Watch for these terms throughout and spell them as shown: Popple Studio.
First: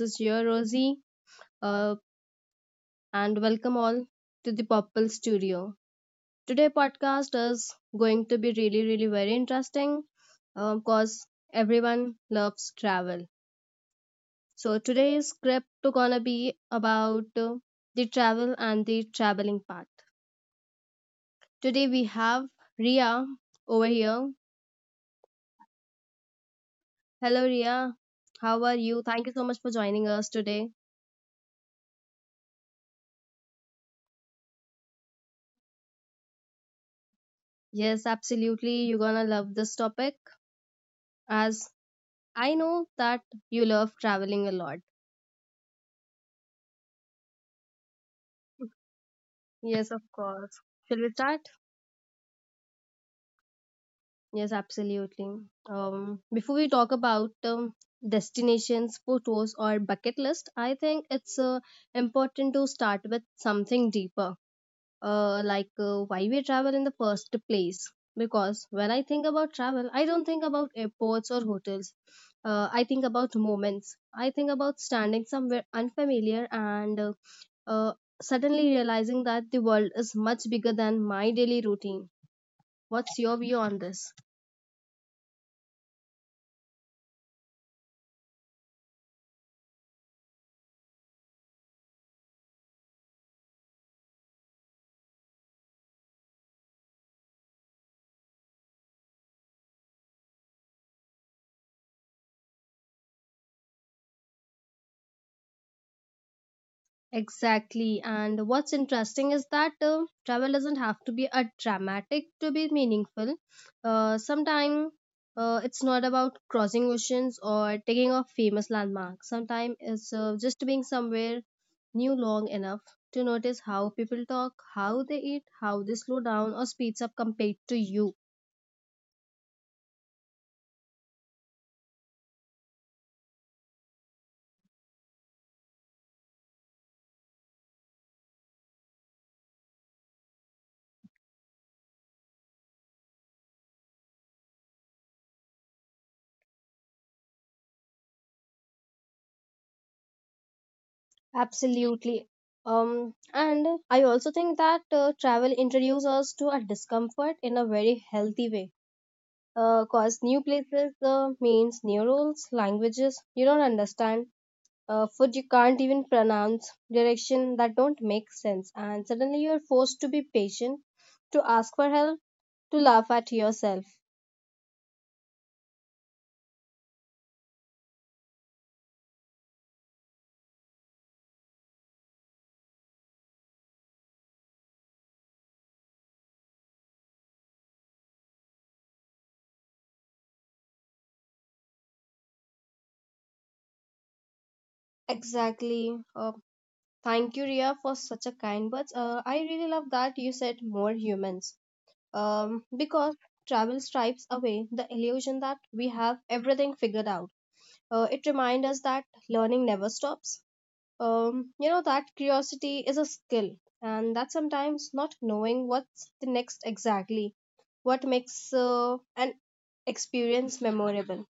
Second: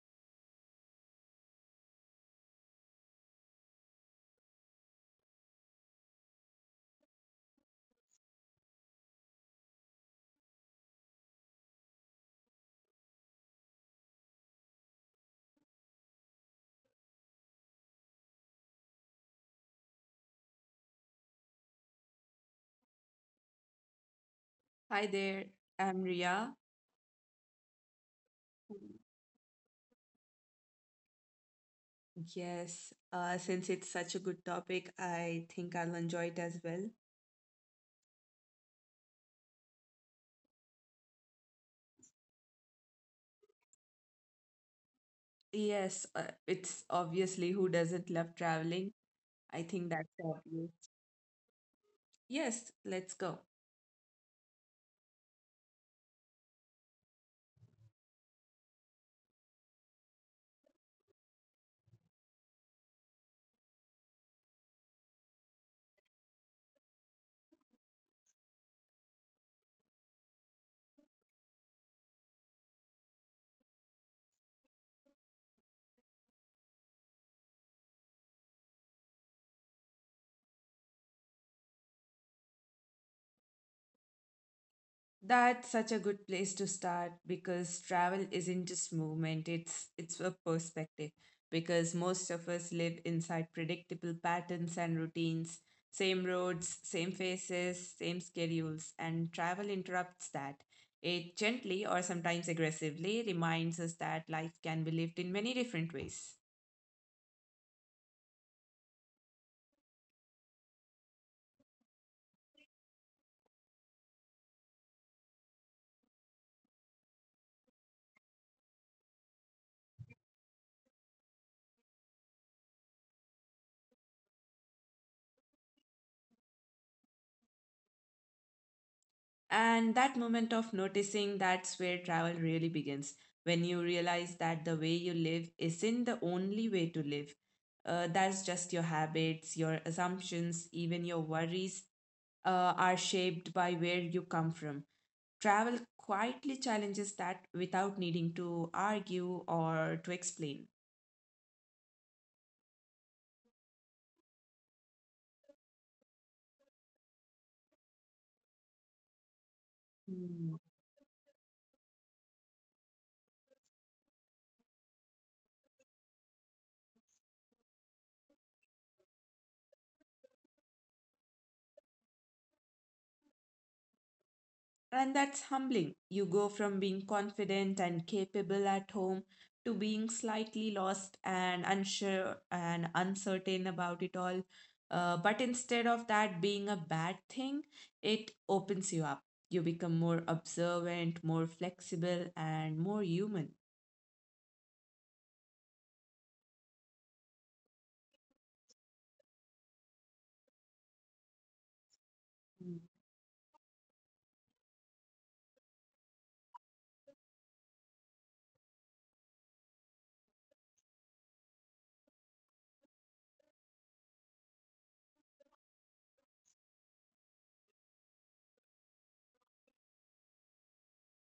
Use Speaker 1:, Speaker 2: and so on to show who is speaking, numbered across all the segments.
Speaker 1: is your Rosie, uh, and welcome all to the Popple Studio. Today podcast is going to be really, really very interesting, because everyone loves travel. So today's script gonna be about the travel and the traveling part. Today we have Ria over here.
Speaker 2: Hi there, I'm Ria.
Speaker 1: Hello Ria, how are you? Thank you so much for joining us today.
Speaker 2: Yes, since it's such a good topic, I think I'll enjoy it as well.
Speaker 1: Yes, absolutely. You're gonna love this topic, as I know that you love traveling a lot.
Speaker 2: Yes, it's obviously who doesn't love traveling? I
Speaker 1: Yes,
Speaker 2: think
Speaker 1: of
Speaker 2: that's
Speaker 1: course.
Speaker 2: obvious.
Speaker 1: Shall we start?
Speaker 2: Yes, let's go.
Speaker 1: Yes, absolutely. Before we talk about destinations, photos, or bucket list, I think it's important to start with something deeper, why we travel in the first place. Because when I think about travel, I don't think about airports or hotels. I think about moments. I think about standing somewhere unfamiliar and uh, suddenly realizing that the world is much bigger than my daily routine. What's your view on this?
Speaker 2: That's such a good place to start because travel isn't just movement, it's a perspective because most of us live inside predictable patterns and routines, same roads, same faces, same schedules, and travel interrupts that. It gently or sometimes aggressively reminds us that life can be lived in many different ways.
Speaker 1: Exactly. And what's interesting is that travel doesn't have to be a dramatic to be meaningful. Sometimes it's not about crossing oceans or taking off famous landmarks. Sometimes it's just being somewhere new long enough to notice how people talk, how they eat, how they slow down or speeds up compared to you.
Speaker 2: And that moment of noticing, that's where travel really begins. When you realize that the way you live isn't the only way to live, that's just your habits, your assumptions, even your worries are shaped by where you come from. Travel quietly challenges that without needing to argue or to explain.
Speaker 1: Absolutely. And I also think that travel introduces us to a discomfort in a very healthy way. Cause new places means new rules, languages you don't understand, food you can't even pronounce, direction that don't make sense, and suddenly you're forced to be patient, to ask for help, to laugh at yourself.
Speaker 2: And that's humbling. You go from being confident and capable at home to being slightly lost and unsure and uncertain about it all. But instead of that being a bad thing, it opens you up. You become more observant, more flexible, and more human.
Speaker 1: Exactly. Thank you, Ria, for such a kind words. I really love that you said more humans,
Speaker 2: Mm.
Speaker 1: because travel stripes away the illusion that we have everything figured out. It reminds us that learning never stops. You know that curiosity is a skill, and that sometimes not knowing what's the next exactly, what makes an experience memorable.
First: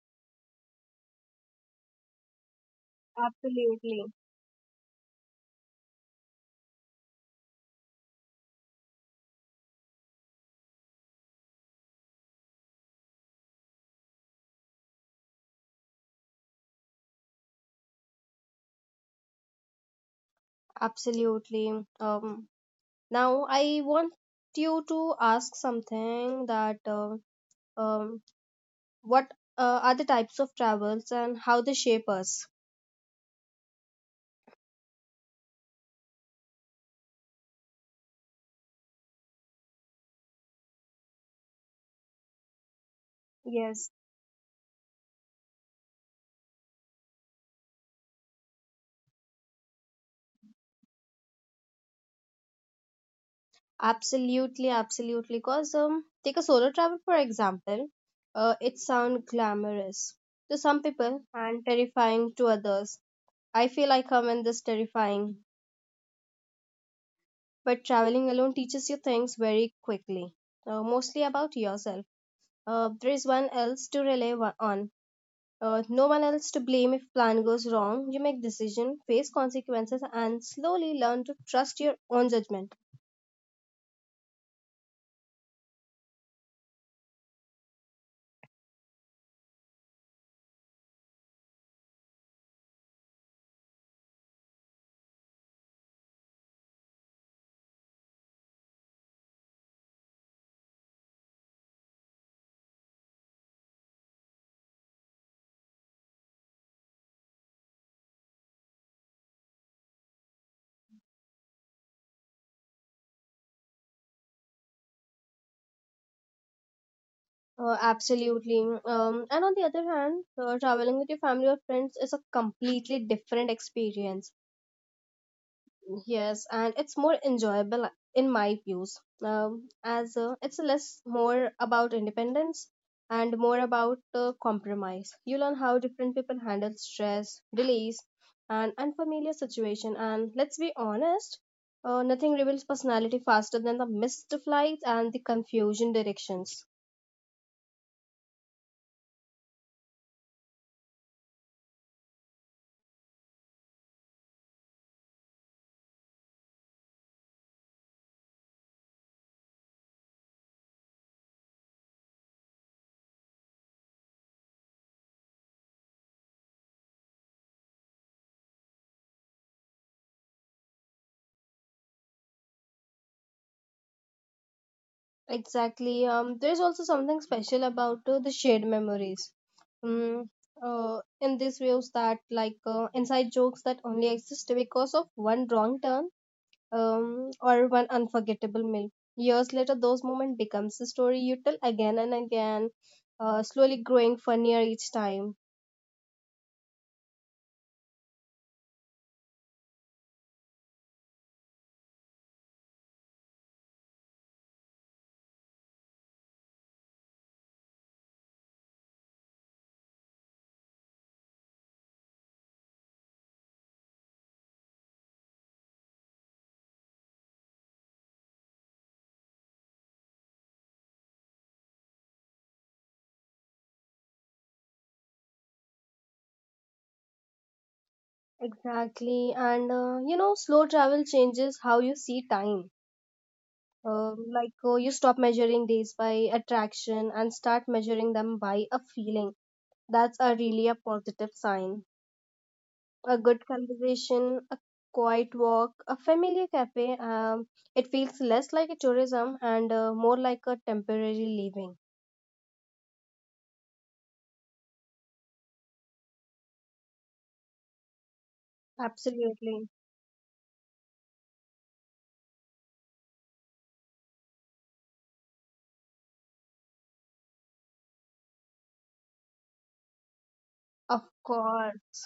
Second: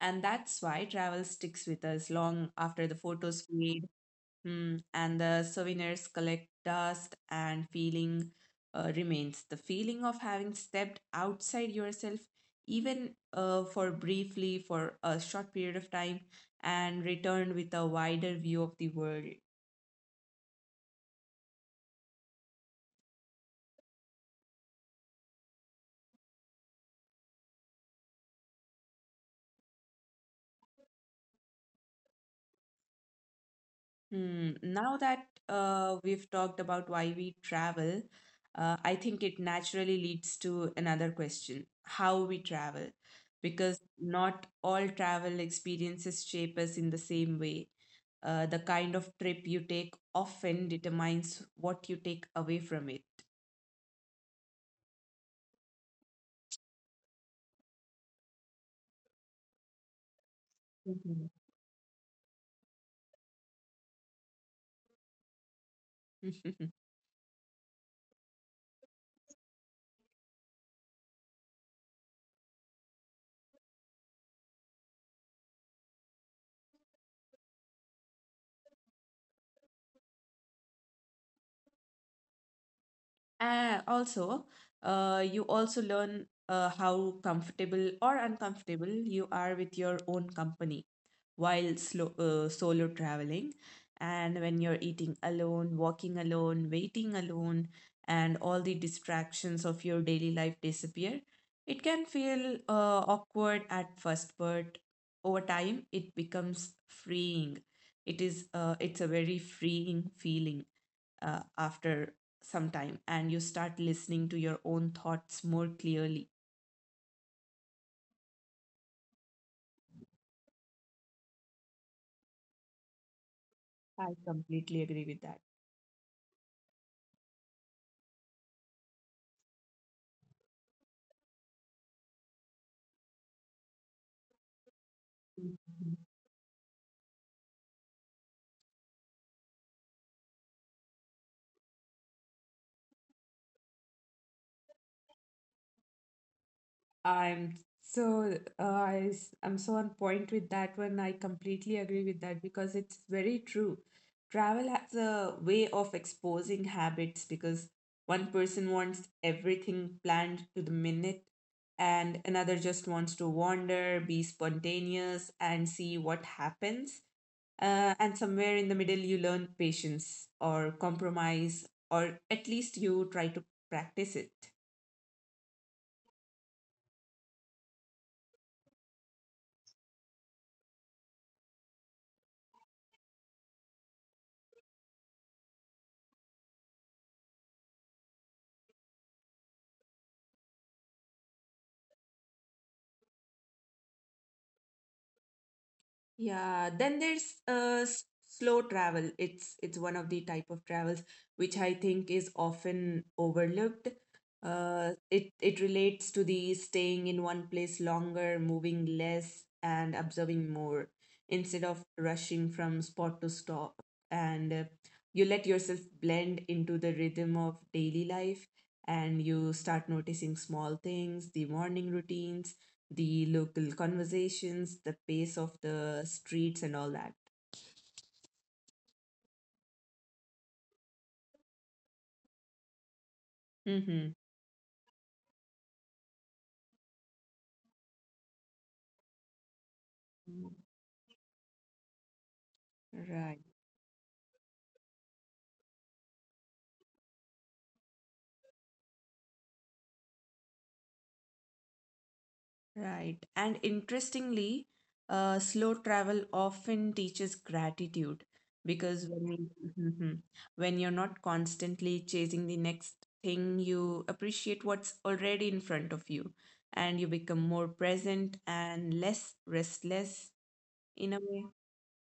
Speaker 2: And that's why travel sticks with us long after the photos fade.
Speaker 1: Absolutely.
Speaker 2: Hmm, and the souvenirs collect dust and feeling remains. The feeling of having stepped outside yourself, even for briefly, for a short period of time, and returned with a wider view of the world.
Speaker 1: Absolutely. Now, I want you to ask something that. Um, what are the types of travels and how they shape us?
Speaker 2: Hmm. Now that we've talked about why we travel, I think it naturally leads to another question, how we travel, because
Speaker 1: Yes,
Speaker 2: not all travel experiences shape us in the same way. The kind of trip you take often determines what you take away from it.
Speaker 1: absolutely, absolutely. Cause take a solo travel for example. It sounds glamorous to some people
Speaker 2: Mhm.
Speaker 1: and terrifying to others. I feel like I'm in this terrifying, but traveling alone teaches you things very quickly, mostly about yourself. There is one else to rely on. No one else to blame if plan goes wrong. You make decision, face consequences, and slowly learn to trust your own judgment.
Speaker 2: And also, you also learn how comfortable or uncomfortable you are with your own company while solo traveling. And when you're eating alone, walking alone, waiting alone, and all the distractions of your daily life disappear, it can feel awkward at first, but over time it becomes freeing. It is it's a very freeing feeling after some time, and you start listening to your own thoughts more clearly.
Speaker 1: Absolutely. And on the other hand, traveling with your family or friends is a completely different
Speaker 2: I
Speaker 1: experience.
Speaker 2: completely agree with
Speaker 1: Yes, and it's more enjoyable in my views, as it's less more about independence and more about compromise. You learn
Speaker 2: that.
Speaker 1: how different people handle stress, delays, and unfamiliar situation. And let's be honest, nothing reveals personality faster than the missed flights and the confusion directions.
Speaker 2: I'm so I'm so on point with that one. I completely agree with that because it's very true. Travel has a way of exposing habits because one person wants everything planned to the minute, and another just wants to wander, be spontaneous, and see what happens. And somewhere in the middle, you learn patience or compromise, or at least you try to practice it.
Speaker 1: Exactly. There's also something special about the shared memories. Mm, in this views that like inside jokes that only exist because of one wrong turn, or one unforgettable meal. Years later, those moments becomes a story you tell again and again, slowly growing funnier each time.
Speaker 2: Yeah, then there's slow travel. It's one of the type of travels which I think is often overlooked. It relates to the staying in one place longer, moving less, and observing more instead of rushing from spot to stop. And You let yourself blend into the rhythm of daily life, and you start noticing small things, the morning routines, the local conversations, the pace of the streets, and all that.
Speaker 1: Exactly. And you know, slow travel changes how you see time.
Speaker 2: Mm-hmm.
Speaker 1: You stop measuring these by attraction and start measuring them by a feeling. That's a really a positive sign. A
Speaker 2: Right.
Speaker 1: good conversation, a quiet walk, a familiar cafe. It feels less like a tourism and more like a temporary living.
Speaker 2: Right. And interestingly, slow travel often teaches gratitude because when you—
Speaker 1: Absolutely,
Speaker 2: Mhm. When you're not constantly chasing the next thing, you appreciate what's already in front of you, and you become more present and less restless
Speaker 1: of
Speaker 2: in a way.
Speaker 1: course.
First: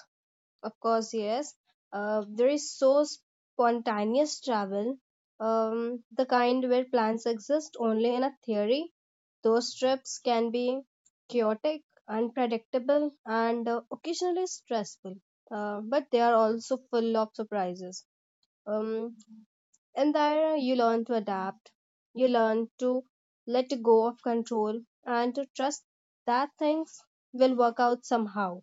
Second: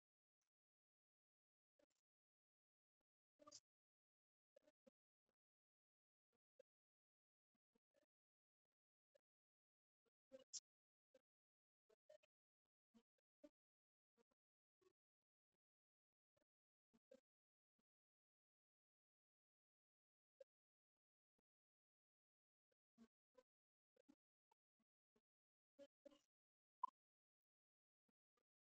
Speaker 1: Of course, yes. There is so spontaneous travel, the kind where plans exist only in a theory. Those trips can be chaotic, unpredictable, and occasionally stressful, but they are also full of surprises. Um, and there you learn to adapt, you learn to let go of control, and to trust that things will work out somehow.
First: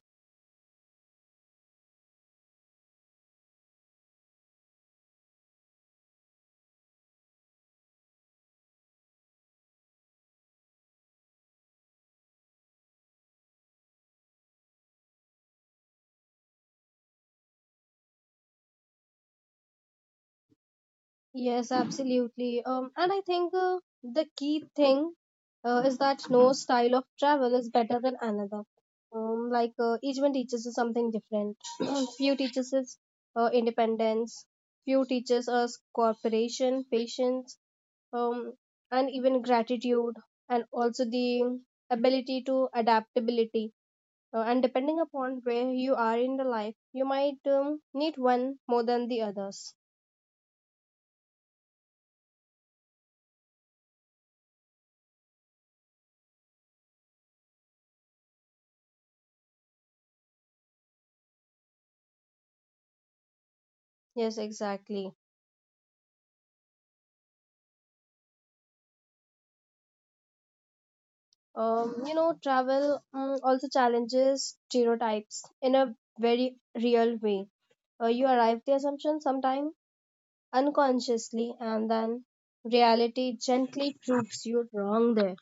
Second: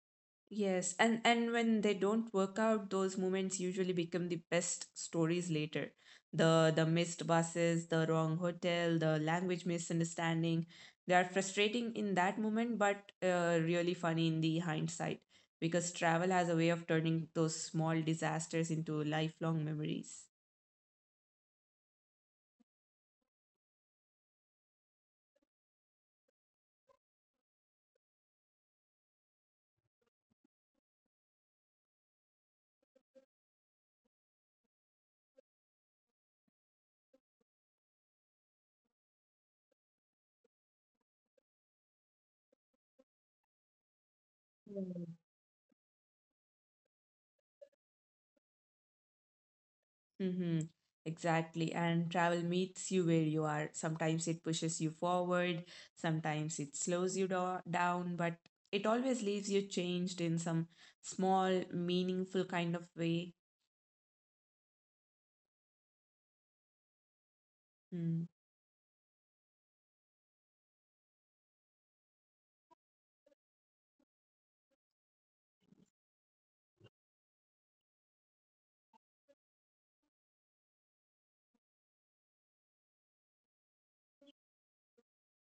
Speaker 2: Yes, and when they don't work out, those moments usually become the best stories later. The missed buses, the wrong hotel, the language misunderstanding. They are frustrating in that moment, but really funny in the hindsight, because travel has a way of turning those small disasters into lifelong memories.
Speaker 1: Yes, absolutely. And I think the key thing is that no style of travel is better than another. Each one teaches us something different. Few teaches us independence. Few teaches us cooperation, patience, um, and even gratitude, and also the ability to adaptability. And depending upon where you are in the life, you might need one more than the others.
Speaker 2: Mm-hmm. Exactly. And travel meets you where you are. Sometimes it pushes you forward, sometimes it slows you down, but it always leaves you changed in some small, meaningful kind of way.
Speaker 1: Yes, exactly.
Speaker 2: Hmm.
Speaker 1: You know, travel also challenges stereotypes in a very real way. You arrive the assumption sometime unconsciously, and then reality gently proves you wrong there.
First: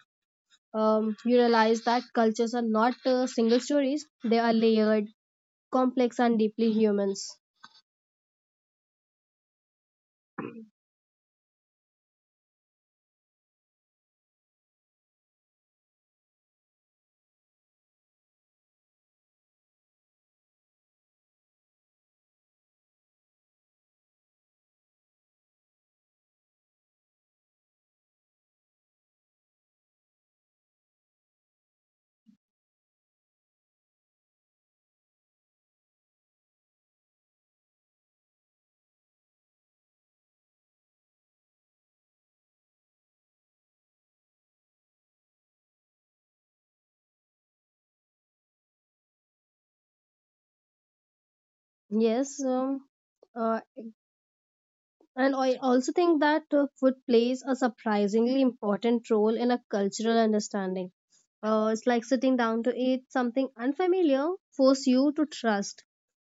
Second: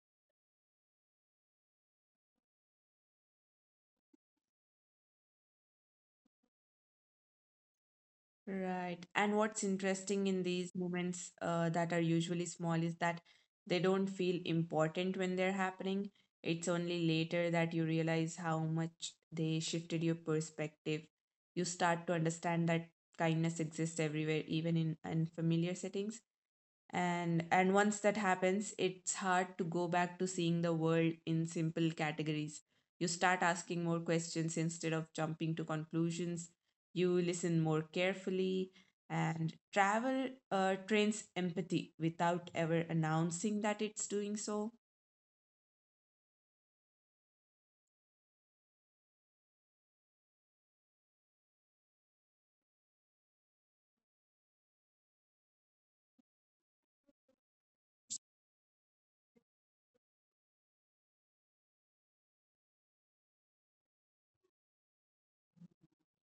Speaker 1: You realize that cultures are not single stories; they are layered, complex, and deeply humans.
Speaker 2: Right. And what's interesting in these moments, that are usually small, is that they don't feel important when they're happening. It's only later that you realize how much they shifted your perspective. You start to understand that kindness exists everywhere, even in unfamiliar settings, and once that happens, it's hard to go back to seeing the world in simple categories. You start asking more questions instead of jumping to conclusions. You listen more carefully, and travel trains empathy without ever announcing that it's doing so.
Speaker 1: Yes, um, uh, And I also think that food plays a surprisingly important role in a cultural understanding. It's like sitting down to eat something unfamiliar, force you to trust.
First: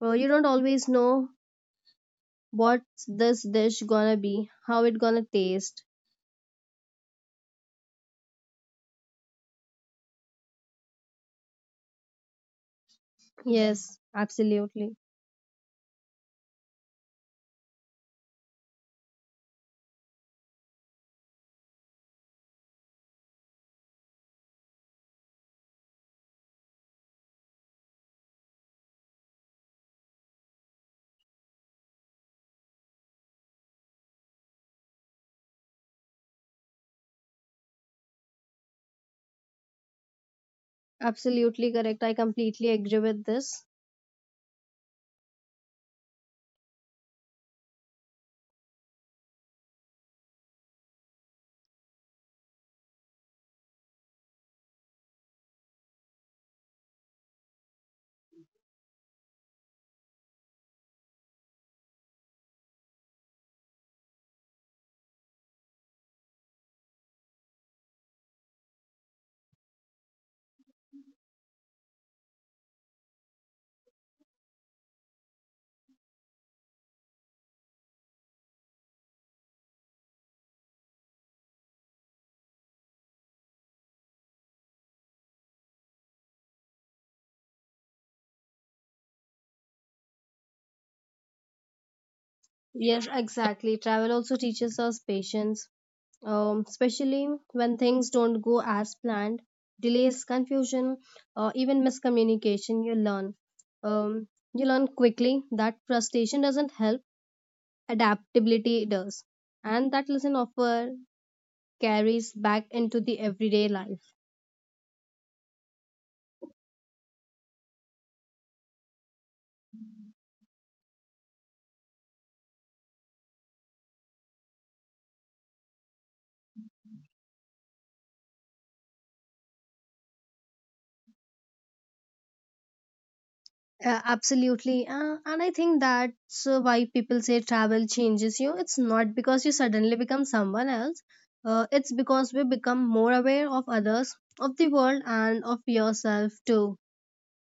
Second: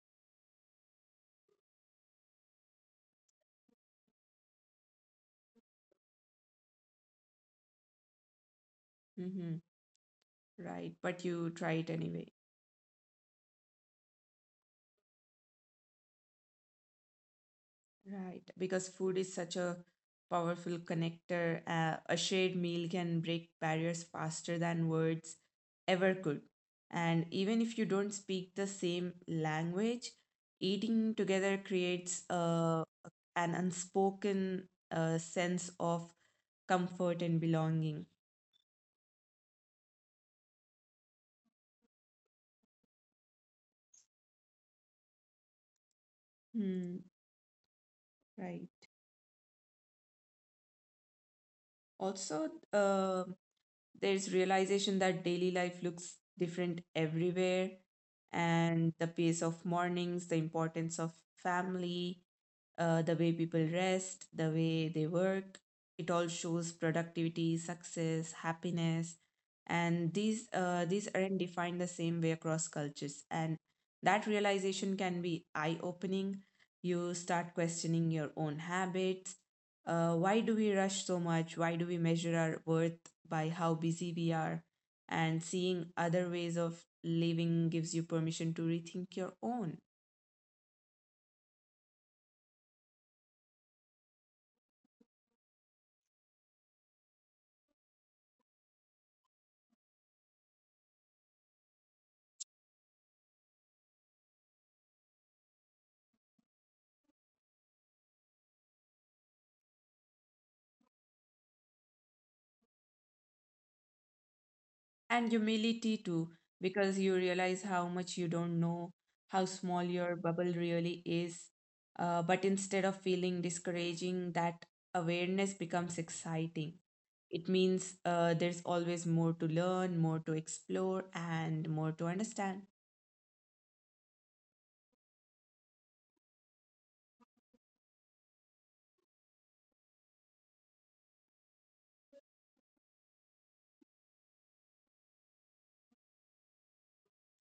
Speaker 1: You don't always know what's this dish gonna be, how it gonna taste.
Speaker 2: Hmm. Right, but you try it anyway.
Speaker 1: Yes, absolutely.
Speaker 2: Right, because food is such a powerful connector. A shared meal can break barriers faster than words ever could. And even if you don't speak the same language, eating together creates an unspoken sense of comfort and belonging.
Speaker 1: Absolutely correct. I completely agree with this.
Speaker 2: Hmm, right. Also, there's realization that daily life looks different everywhere, and the pace of mornings, the importance of family, the way people rest, the way they work. It all shows productivity, success, happiness, and these aren't defined the same way across cultures. And that realization can be eye opening. You start questioning your own habits. Why do we rush so much? Why do we measure our worth by how busy we are? And seeing other ways of living gives you permission to rethink your own.
Speaker 1: Yes, exactly. Travel also teaches us patience, especially when things don't go as planned, delays, confusion, or even miscommunication, you learn. Um, you learn quickly that frustration doesn't help, adaptability does. And that lesson offer carries back into the everyday life.
Speaker 2: And humility too, because you realize how much you don't know, how small your bubble really is. But instead of feeling discouraging, that awareness becomes exciting. It means there's always more to learn, more to explore, and more to understand.
Speaker 1: Absolutely. And I think that's why people say travel changes you. It's not because you suddenly become someone else, it's because we become more aware of others, of the world, and of yourself too.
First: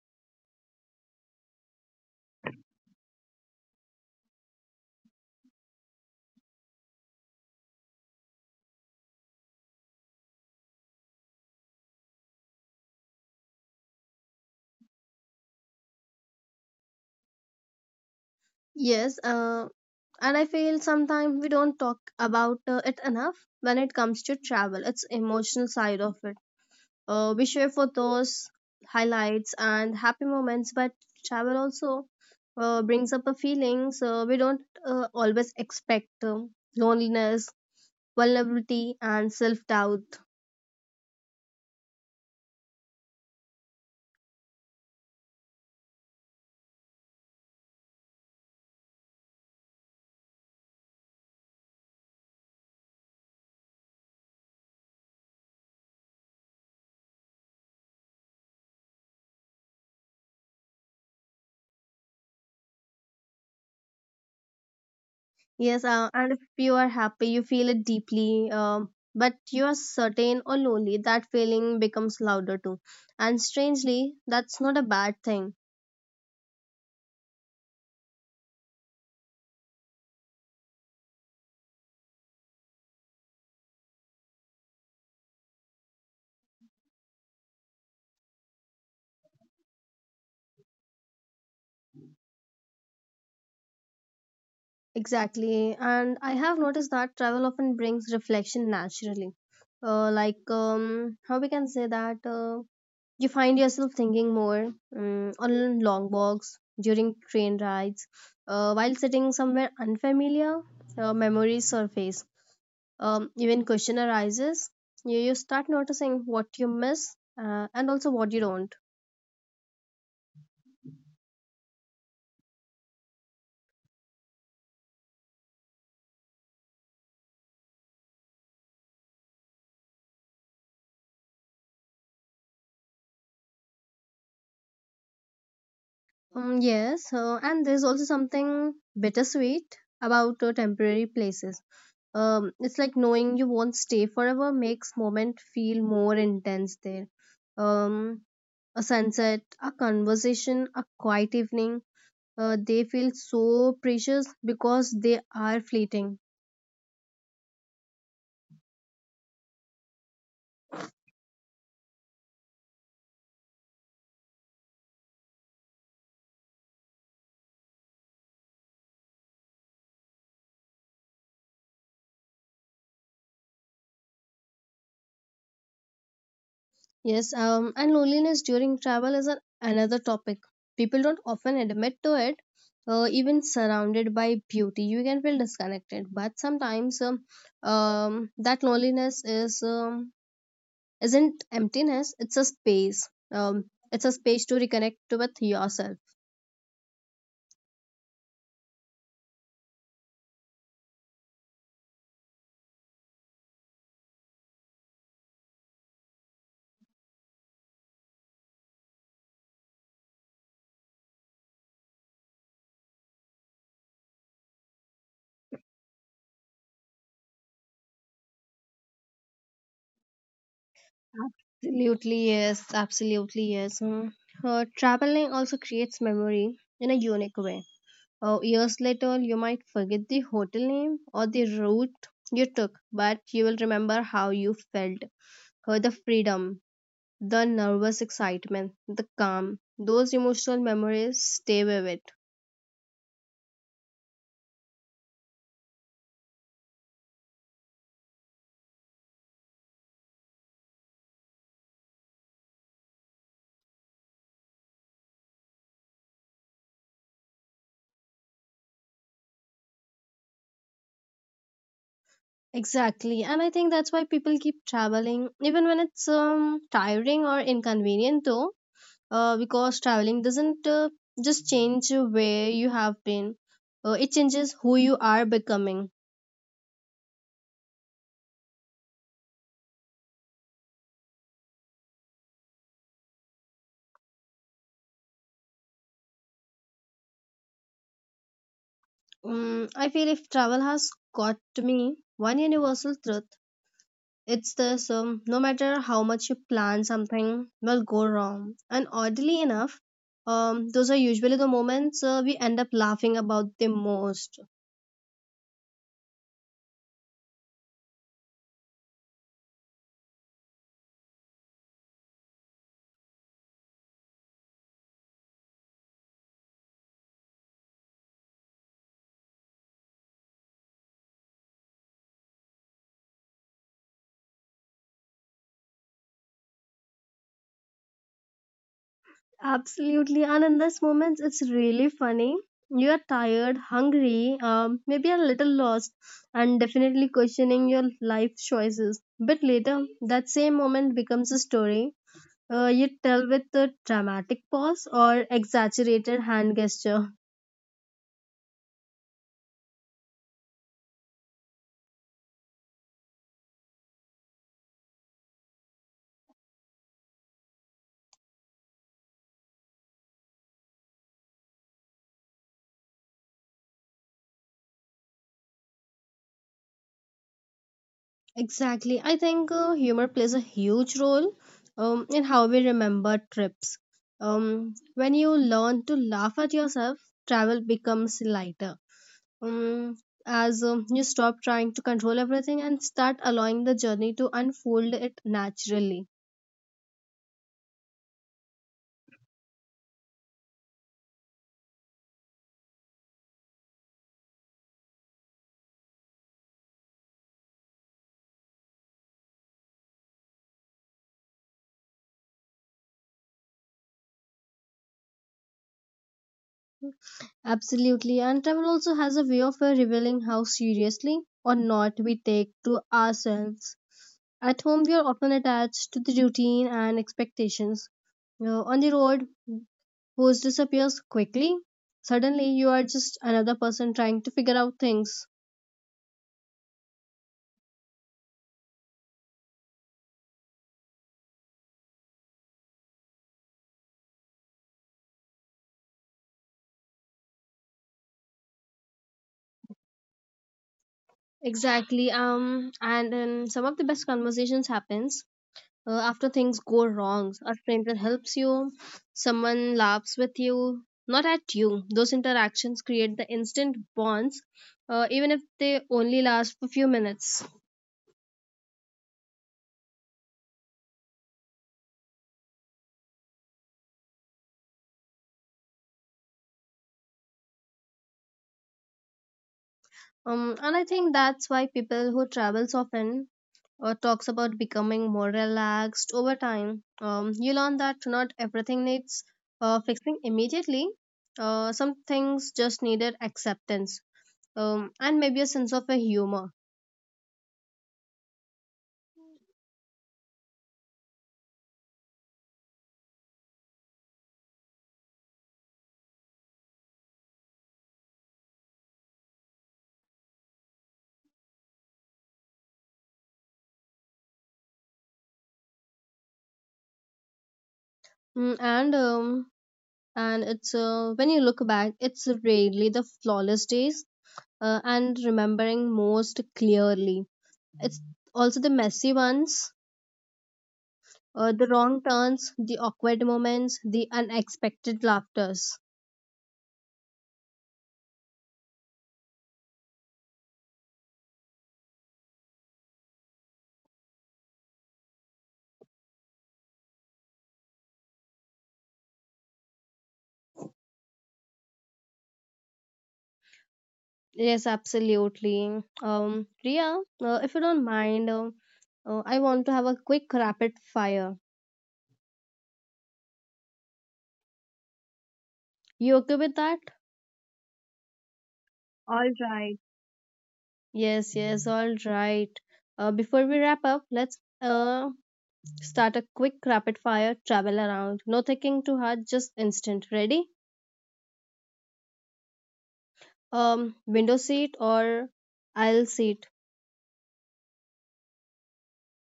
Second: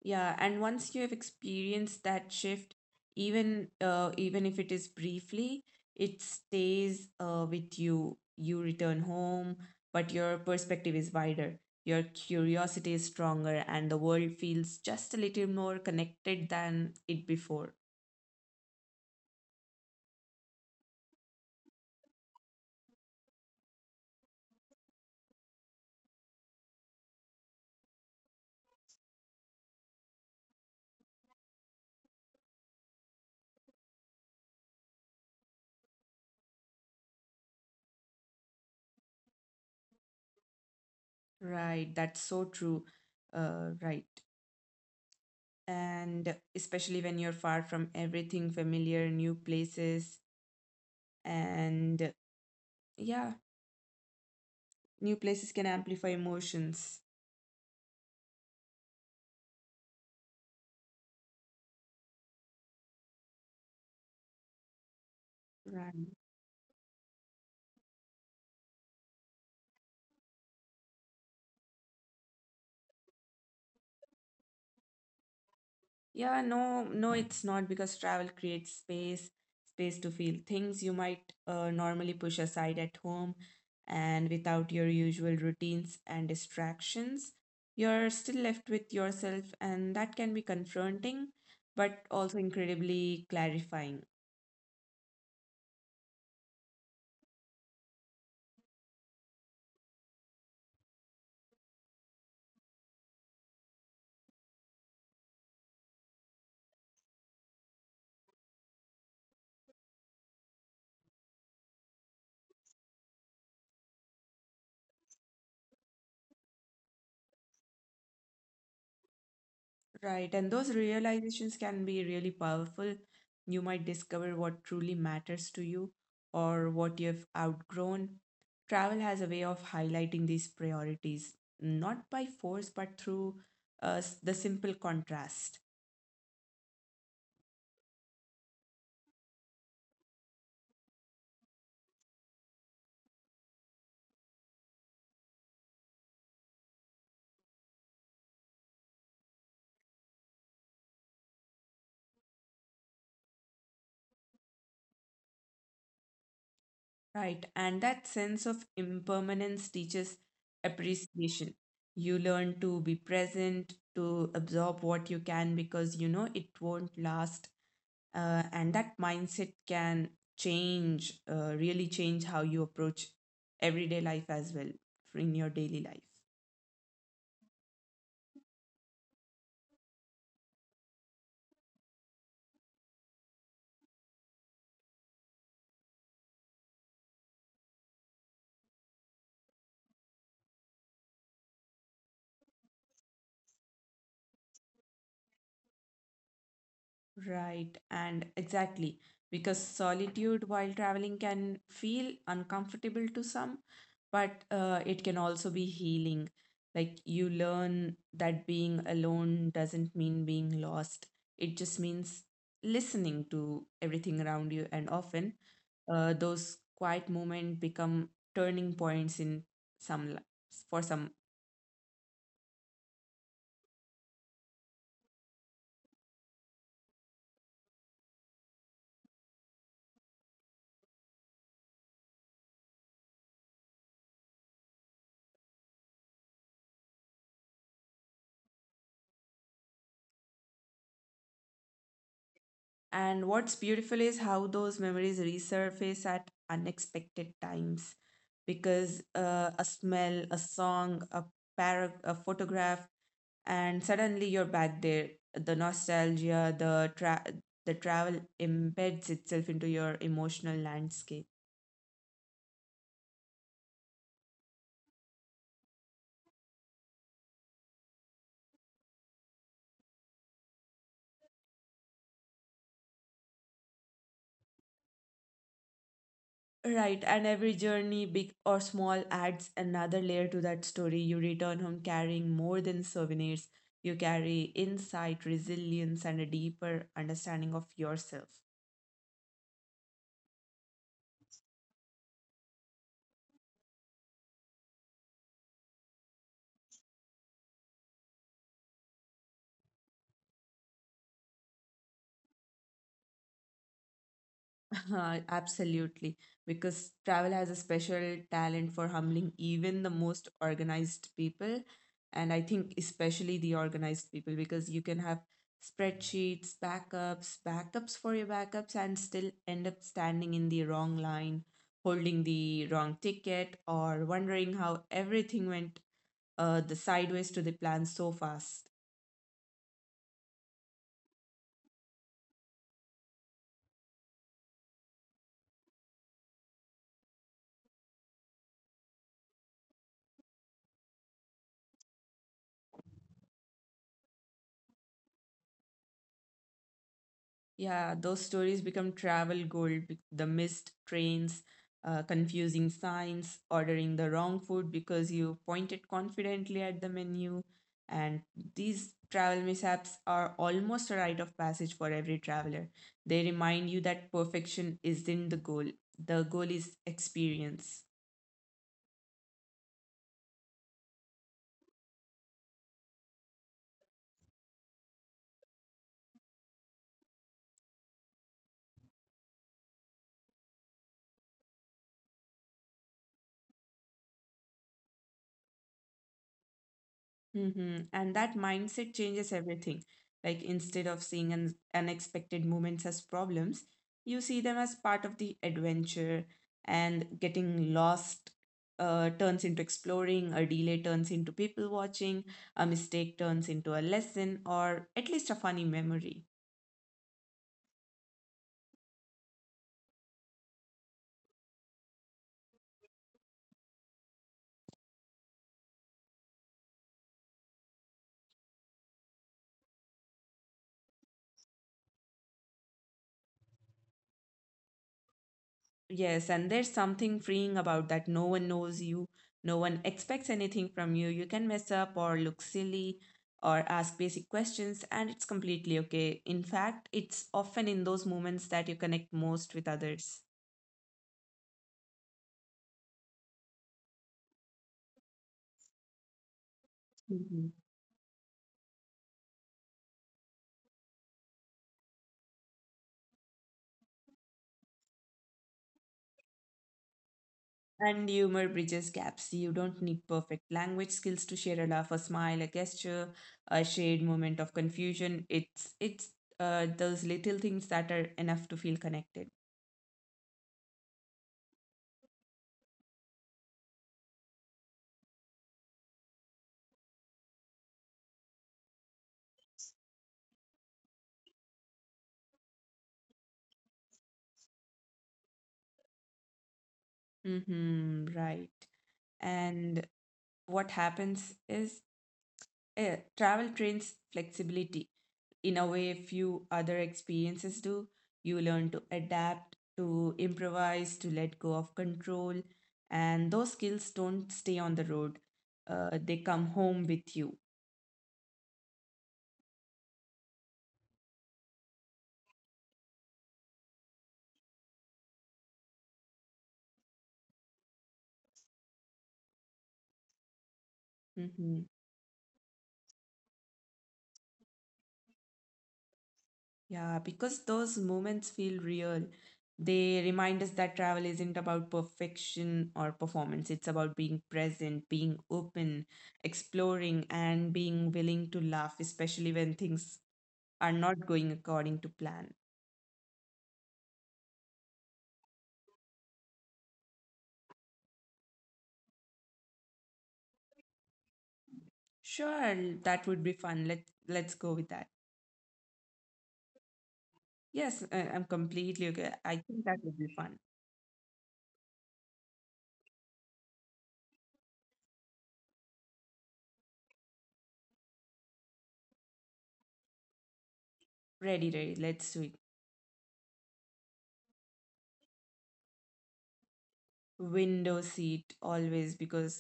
Speaker 2: Yeah, and once you have experienced that shift, even if it is briefly, it stays with you. You return home, but your perspective is wider. Your curiosity is stronger, and the world feels just a little more connected than it before.
Speaker 1: Yes, and I feel sometimes we don't talk about it enough when it comes to travel. It's emotional side of it. We share photos, highlights, and happy moments, but travel also brings up a feeling so we don't always expect loneliness, vulnerability, and self doubt.
Speaker 2: Right, that's so true. Right. And especially when you're far from everything familiar, new places, and, yeah, new places can amplify emotions.
Speaker 1: Yes,
Speaker 2: Right.
Speaker 1: and if you are happy, you feel it deeply. But you are certain or lonely, that feeling becomes louder too. And strangely, that's not a bad thing.
Speaker 2: Yeah, no, no, it's not, because travel creates space, space to feel things you might normally push aside at home, and without your usual routines and distractions. You're still left with yourself, and that can be confronting, but also incredibly clarifying.
Speaker 1: Exactly. And I have noticed that travel often brings reflection naturally. How we can say that? You find yourself thinking more on long walks, during train rides, while sitting somewhere unfamiliar, memories surface. Even question arises. You start noticing what you miss, and also what you don't.
Speaker 2: Right, and those realizations can be really powerful. You might discover what truly matters to you, or what you've outgrown. Travel has a way of highlighting these priorities, not by force, but through the simple contrast.
Speaker 1: Yes, and there's also something bittersweet about temporary places. It's like knowing you won't stay forever makes moment feel more intense there. Um, a sunset, a conversation, a quiet evening. They feel so precious because they are fleeting.
Speaker 2: Right, and that sense of impermanence teaches appreciation. You learn to be present, to absorb what you can because you know it won't last, and that mindset can change really change how you approach everyday life as well, in your daily life.
Speaker 1: Yes, and loneliness during travel is an, another topic. People don't often admit to it. Even surrounded by beauty, you can feel disconnected. But sometimes that loneliness is, isn't emptiness. It's a space. Um, it's a space to reconnect with yourself.
Speaker 2: Right, and exactly. Because solitude while traveling can feel uncomfortable to some, but it can also be healing. Like, you learn that being alone doesn't mean being lost, it just means listening to everything around you. And often, those quiet moments become turning points in some li- for some.
Speaker 1: Absolutely, yes. Absolutely, yes. Mm. Traveling also creates memory in a unique way. Years later, you might forget the hotel name or the route you took, but you will remember how you felt. The freedom, the nervous excitement, the calm. Those emotional memories stay vivid.
Speaker 2: And what's beautiful is how those memories resurface at unexpected times, because a smell, a song, a, a photograph, and suddenly you're back there. The nostalgia, the travel embeds itself into your emotional landscape.
Speaker 1: Exactly, and I think that's why people keep traveling, even when it's tiring or inconvenient, though. Because traveling doesn't just change where you have been, it changes who you are becoming.
Speaker 2: Right, and every journey, big or small, adds another layer to that story. You return home carrying more than souvenirs, you carry insight, resilience, and a deeper understanding of yourself.
Speaker 1: I feel if travel has got to me one universal truth, it's this, no matter how much you plan, something will go wrong. And oddly enough, those are usually the moments we end up laughing about the most.
Speaker 2: Absolutely, because travel has a special talent for humbling even the most organized people. And I think especially the organized people, because you can have spreadsheets, backups, backups for your backups, and still end up standing in the wrong line, holding the wrong ticket, or wondering how everything went the sideways to the plan so fast.
Speaker 1: Absolutely, and in those moments, it's really funny. You are tired, hungry, maybe a little lost, and definitely questioning your life choices. But later, that same moment becomes a story you tell with a dramatic pause or exaggerated hand gesture.
Speaker 2: Yeah, those stories become travel gold. The missed trains, confusing signs, ordering the wrong food because you pointed confidently at the menu. And these travel mishaps are almost a rite of passage for every traveler. They remind you that perfection isn't the goal is experience.
Speaker 1: Exactly. I think humor plays a huge role in how we remember trips. When you learn to laugh at yourself, travel becomes lighter, um, as you stop trying to control everything and start allowing the journey to unfold it naturally.
Speaker 2: Mm-hmm. And that mindset changes everything. Like, instead of seeing unexpected moments as problems, you see them as part of the adventure, and getting lost turns into exploring, a delay turns into people watching, a mistake turns into a lesson, or at least a funny memory.
Speaker 1: Absolutely, and travel also has a way of revealing how seriously or not we take to ourselves. At home, we are often attached to the routine and expectations. On the road, host disappears quickly. Suddenly, you are just another person trying to figure out things.
Speaker 2: Yes, and there's something freeing about that. No one knows you, no one expects anything from you. You can mess up or look silly or ask basic questions, and it's completely okay. In fact, it's often in those moments that you connect most with others.
Speaker 1: Exactly. And Some of the best conversations happens after things go wrong.
Speaker 2: Mhm.
Speaker 1: A stranger helps you, someone laughs with you, not at you. Those interactions create the instant bonds, even if they only last for a few minutes.
Speaker 2: And humor bridges gaps. You don't need perfect language skills to share a laugh, a smile, a gesture, a shared moment of confusion. It's Those little things that are enough to feel connected.
Speaker 1: And I think that's why people who travels often talks about becoming more relaxed over time. You learn that not everything needs fixing immediately. Some things just needed acceptance, and maybe a sense of a humor.
Speaker 2: Mm-hmm, right. And what happens is, travel trains flexibility in a way few other experiences do. You learn to adapt, to improvise, to let go of control, and those skills don't stay on the road. They come home with you.
Speaker 1: Mm, and it's When you look back, it's rarely the flawless days, and remembering most clearly, it's also the messy ones,
Speaker 2: Mhm.
Speaker 1: the wrong turns, the awkward moments, the unexpected laughters.
Speaker 2: Yeah, because those moments feel real. They remind us that travel isn't about perfection or performance. It's about being present, being open, exploring, and being willing to laugh, especially when things are not going according to plan.
Speaker 1: Yes, absolutely. Priya, if you don't mind, I want to have a quick rapid fire.
Speaker 2: Sure, that would be fun. Let's go with that.
Speaker 1: You okay with that?
Speaker 2: Yes, I'm completely okay.
Speaker 1: All
Speaker 2: I think that
Speaker 1: right,
Speaker 2: would be fun.
Speaker 1: yes, yes, all right. Before we wrap up, let's start a quick rapid fire, travel around. No thinking too hard, just instant. Ready?
Speaker 2: Ready, ready. Let's do it.
Speaker 1: Window seat or aisle seat?
Speaker 2: Window seat always because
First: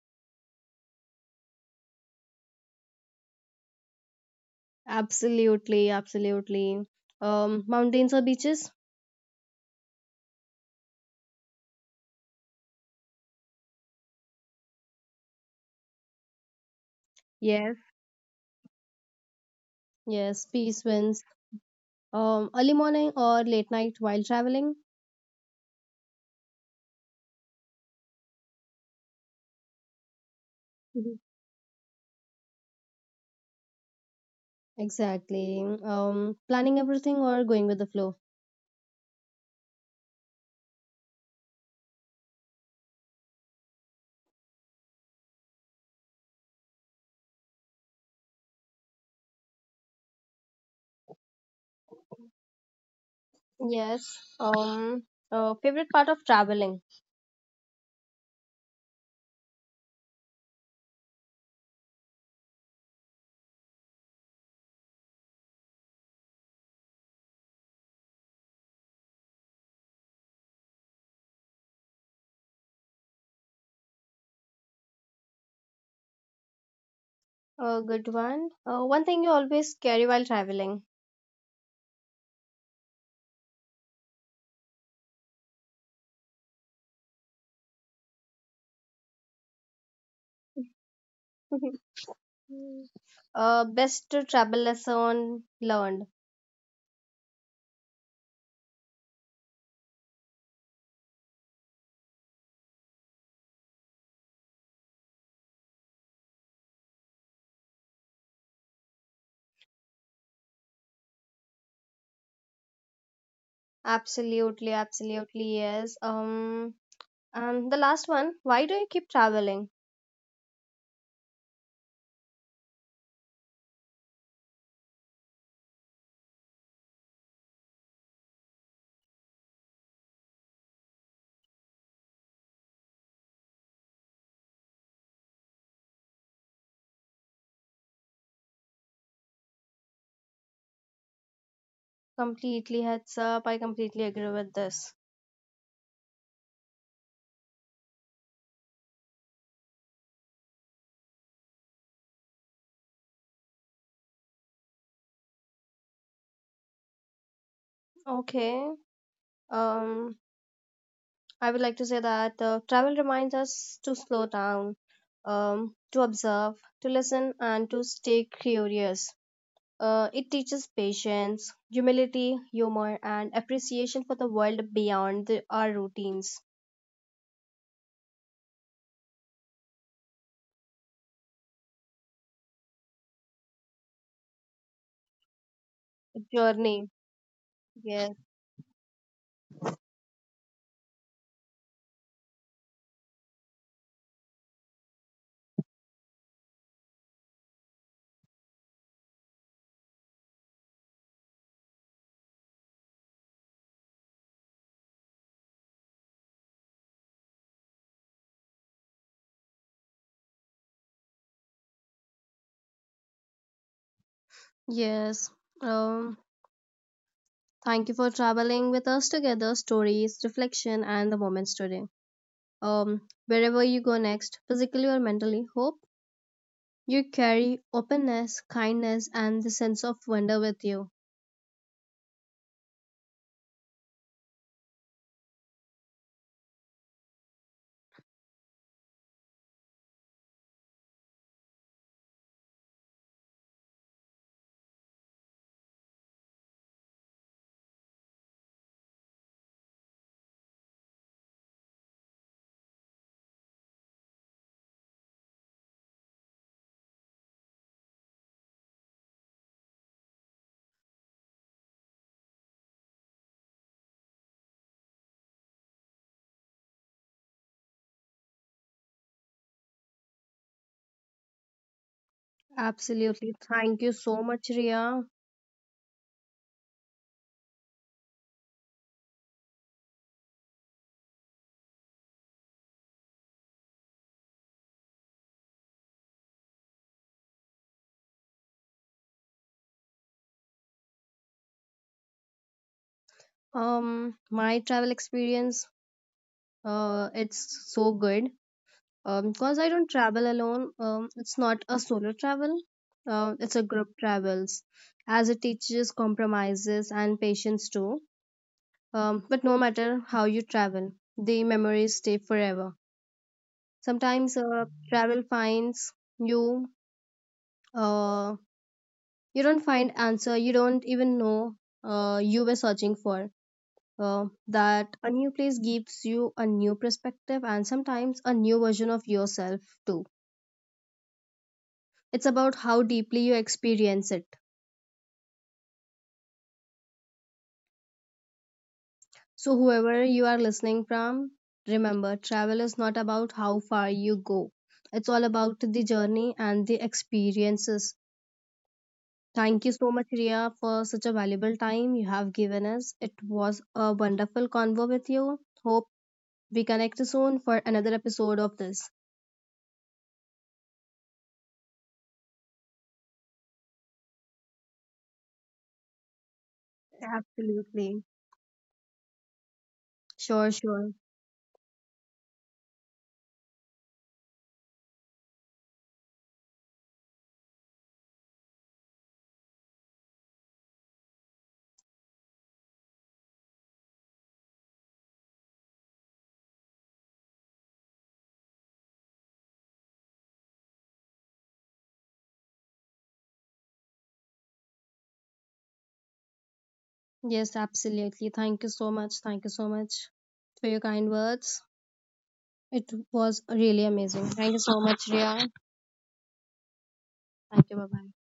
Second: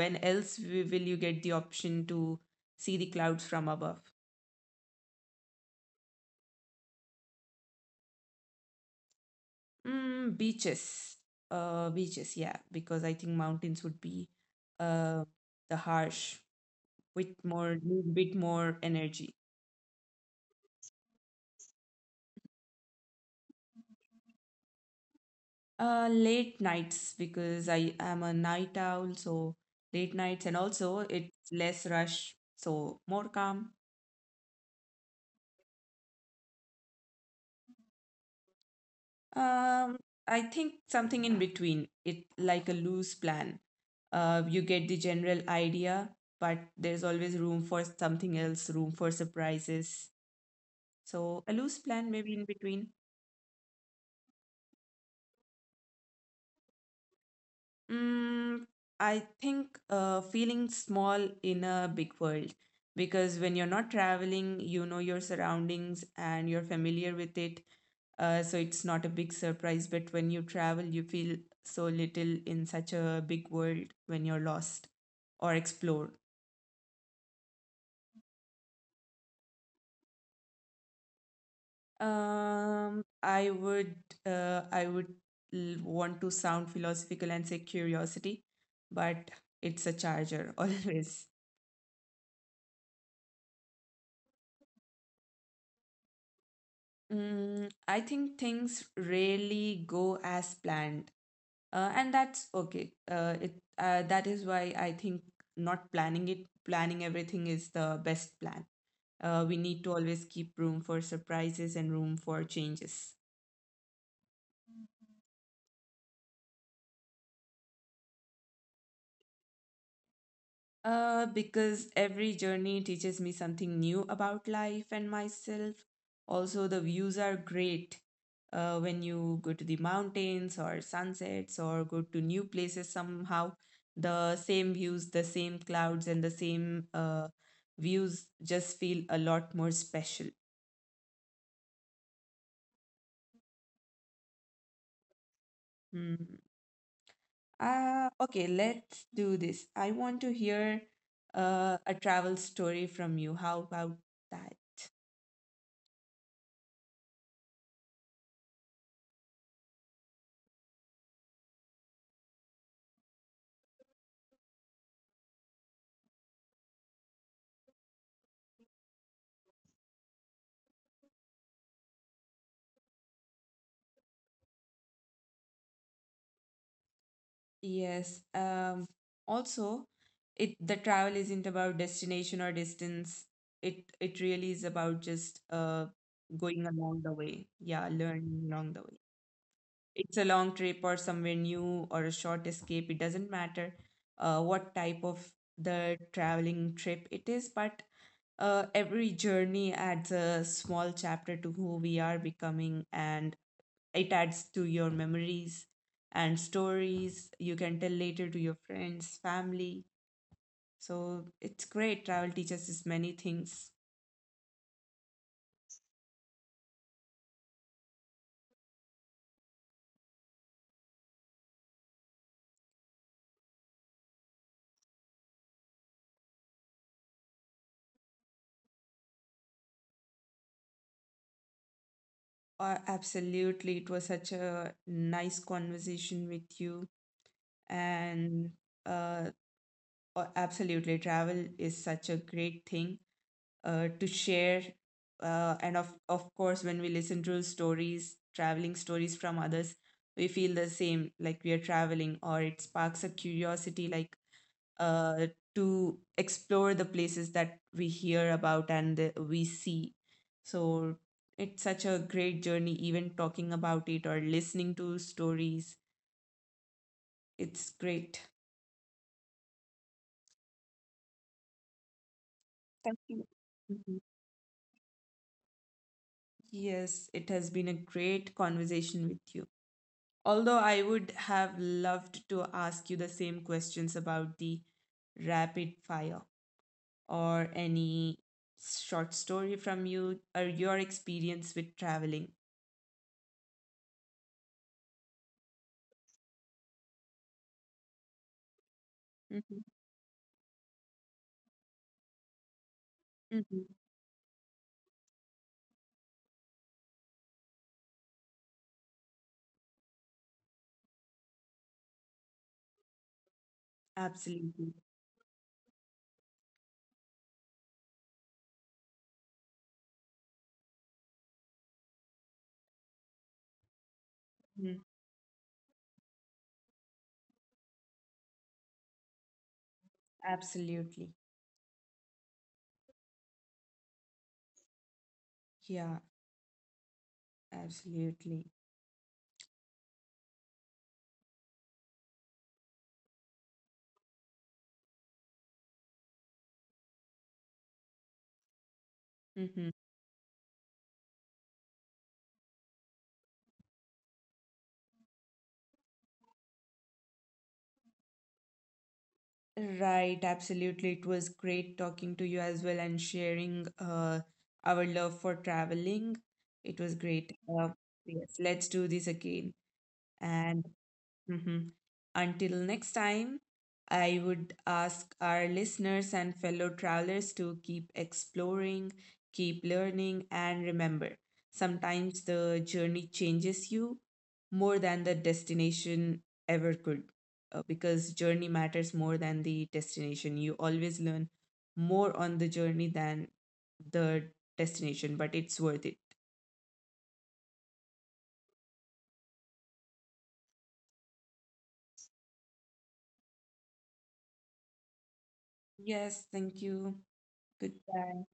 Speaker 2: will you get the option to see the clouds from above?
Speaker 1: Absolutely, absolutely. Mountains or beaches?
Speaker 2: Mm, beaches. Beaches, yeah, because I think mountains would be uh, the harsh with more,
Speaker 1: Yes,
Speaker 2: little bit more energy.
Speaker 1: yes. Peace wins. Early morning or late night while traveling?
Speaker 2: Late nights because I am a night owl, so late nights and also
Speaker 1: Mhm.
Speaker 2: it's less rush, so more calm.
Speaker 1: Exactly. Planning everything or going with the flow?
Speaker 2: Um, I think something in between. It like a loose plan. You get the general idea, but there's always room for something else, room for surprises. So a loose plan maybe in between.
Speaker 1: Yes. Um, Favorite part of traveling?
Speaker 2: Mm, I think feeling small in a big world because when you're not traveling, you know your surroundings and you're familiar with it. So it's not a big surprise, but when you travel, you feel so little in such a big world when you're lost or explore.
Speaker 1: A good one. One thing you always carry while traveling.
Speaker 2: Um, I would I would want to sound philosophical and say curiosity, but it's a charger always.
Speaker 1: Best travel lesson learned.
Speaker 2: Mm, I think things rarely go as planned, and that's okay. It That is why I think not planning planning everything is the best plan. We need to always keep room for surprises and room for changes.
Speaker 1: Absolutely, absolutely, yes. And the last one, why do you keep traveling?
Speaker 2: Because every journey teaches me something new about life and myself. Also, the views are great when you go to the mountains or sunsets or go to new places somehow. The same views, the same clouds, and the same views just feel a lot more special.
Speaker 1: Completely heads up. I completely agree with this.
Speaker 2: Hmm. Okay, let's do this. I want to hear a travel story from you. How about that?
Speaker 1: Okay. Um, I would like to say that travel reminds us to slow down, to observe, to listen, and to stay curious. It teaches patience, humility, humor, and appreciation for the world beyond the, our routines.
Speaker 2: Yes. Also, it the travel isn't about destination or distance. It really is about just going
Speaker 1: Journey.
Speaker 2: along the way. Yeah,
Speaker 1: Yes,
Speaker 2: learning along the way. It's a long trip or somewhere new or a short escape. It doesn't matter what type of the traveling trip it is, but every journey adds a small chapter to who we are becoming, and it adds to your memories and stories you can tell later to your friends family. So it's great, travel teaches us many things.
Speaker 1: yes. Um, Thank you for traveling with us together, stories, reflection, and the moments today. Wherever you go next, physically or mentally, hope you carry openness, kindness, and the sense of wonder with you.
Speaker 2: Absolutely, it was such a nice conversation with you, and uh, absolutely travel is such a great thing to share. And of course, when we listen to stories, traveling stories from others, we feel the same, like we are traveling, or it sparks a curiosity, like uh, to explore the places that we hear about and we see. So it's such a great journey, even talking about it or listening to stories. It's great. Thank you.
Speaker 1: Absolutely. Thank you
Speaker 2: Mhm.
Speaker 1: so much, Ria.
Speaker 2: Yes, it has been a great conversation with you. Although I would have loved to ask you the same questions about the rapid fire or any short story from you or your experience with traveling.
Speaker 1: My travel experience, it's so good. Because
Speaker 2: Mhm,
Speaker 1: I don't travel alone, it's not a solo travel. It's a
Speaker 2: mhm.
Speaker 1: group travels, as it teaches compromises and patience too. But no matter how you travel, the memories stay forever. Sometimes
Speaker 2: Absolutely.
Speaker 1: travel finds you. Uh, you don't find answer. You don't even know you were searching for.
Speaker 2: Mhm.
Speaker 1: That a new place gives you a new perspective and sometimes a new version of yourself too.
Speaker 2: Absolutely.
Speaker 1: It's about how deeply you experience it.
Speaker 2: Yeah, absolutely.
Speaker 1: So, whoever you are listening from, remember travel is not about how far you go, it's all about the journey and the experiences.
Speaker 2: Hmm.
Speaker 1: Thank you so much, Ria, for such a valuable time you have given us. It was a wonderful convo with you. Hope we connect soon for another episode of this.
Speaker 2: Right, absolutely. It was great talking to you as well and sharing our love for traveling. It was great.
Speaker 1: Absolutely.
Speaker 2: Yes, let's do this again.
Speaker 1: Sure,
Speaker 2: And
Speaker 1: sure.
Speaker 2: mhm. Until next time, I would ask our listeners and fellow travelers to keep exploring, keep learning, and remember sometimes the journey changes you more than the destination ever could. Because journey matters more than the destination. You always learn more on the journey than the destination, but it's worth it.
Speaker 1: Yes, absolutely. Thank you so much. Thank you so much for your kind words. It was really amazing. Thank you so much, Ria.
Speaker 2: Yes, thank you.
Speaker 1: Thank you. Bye bye.
Speaker 2: Goodbye.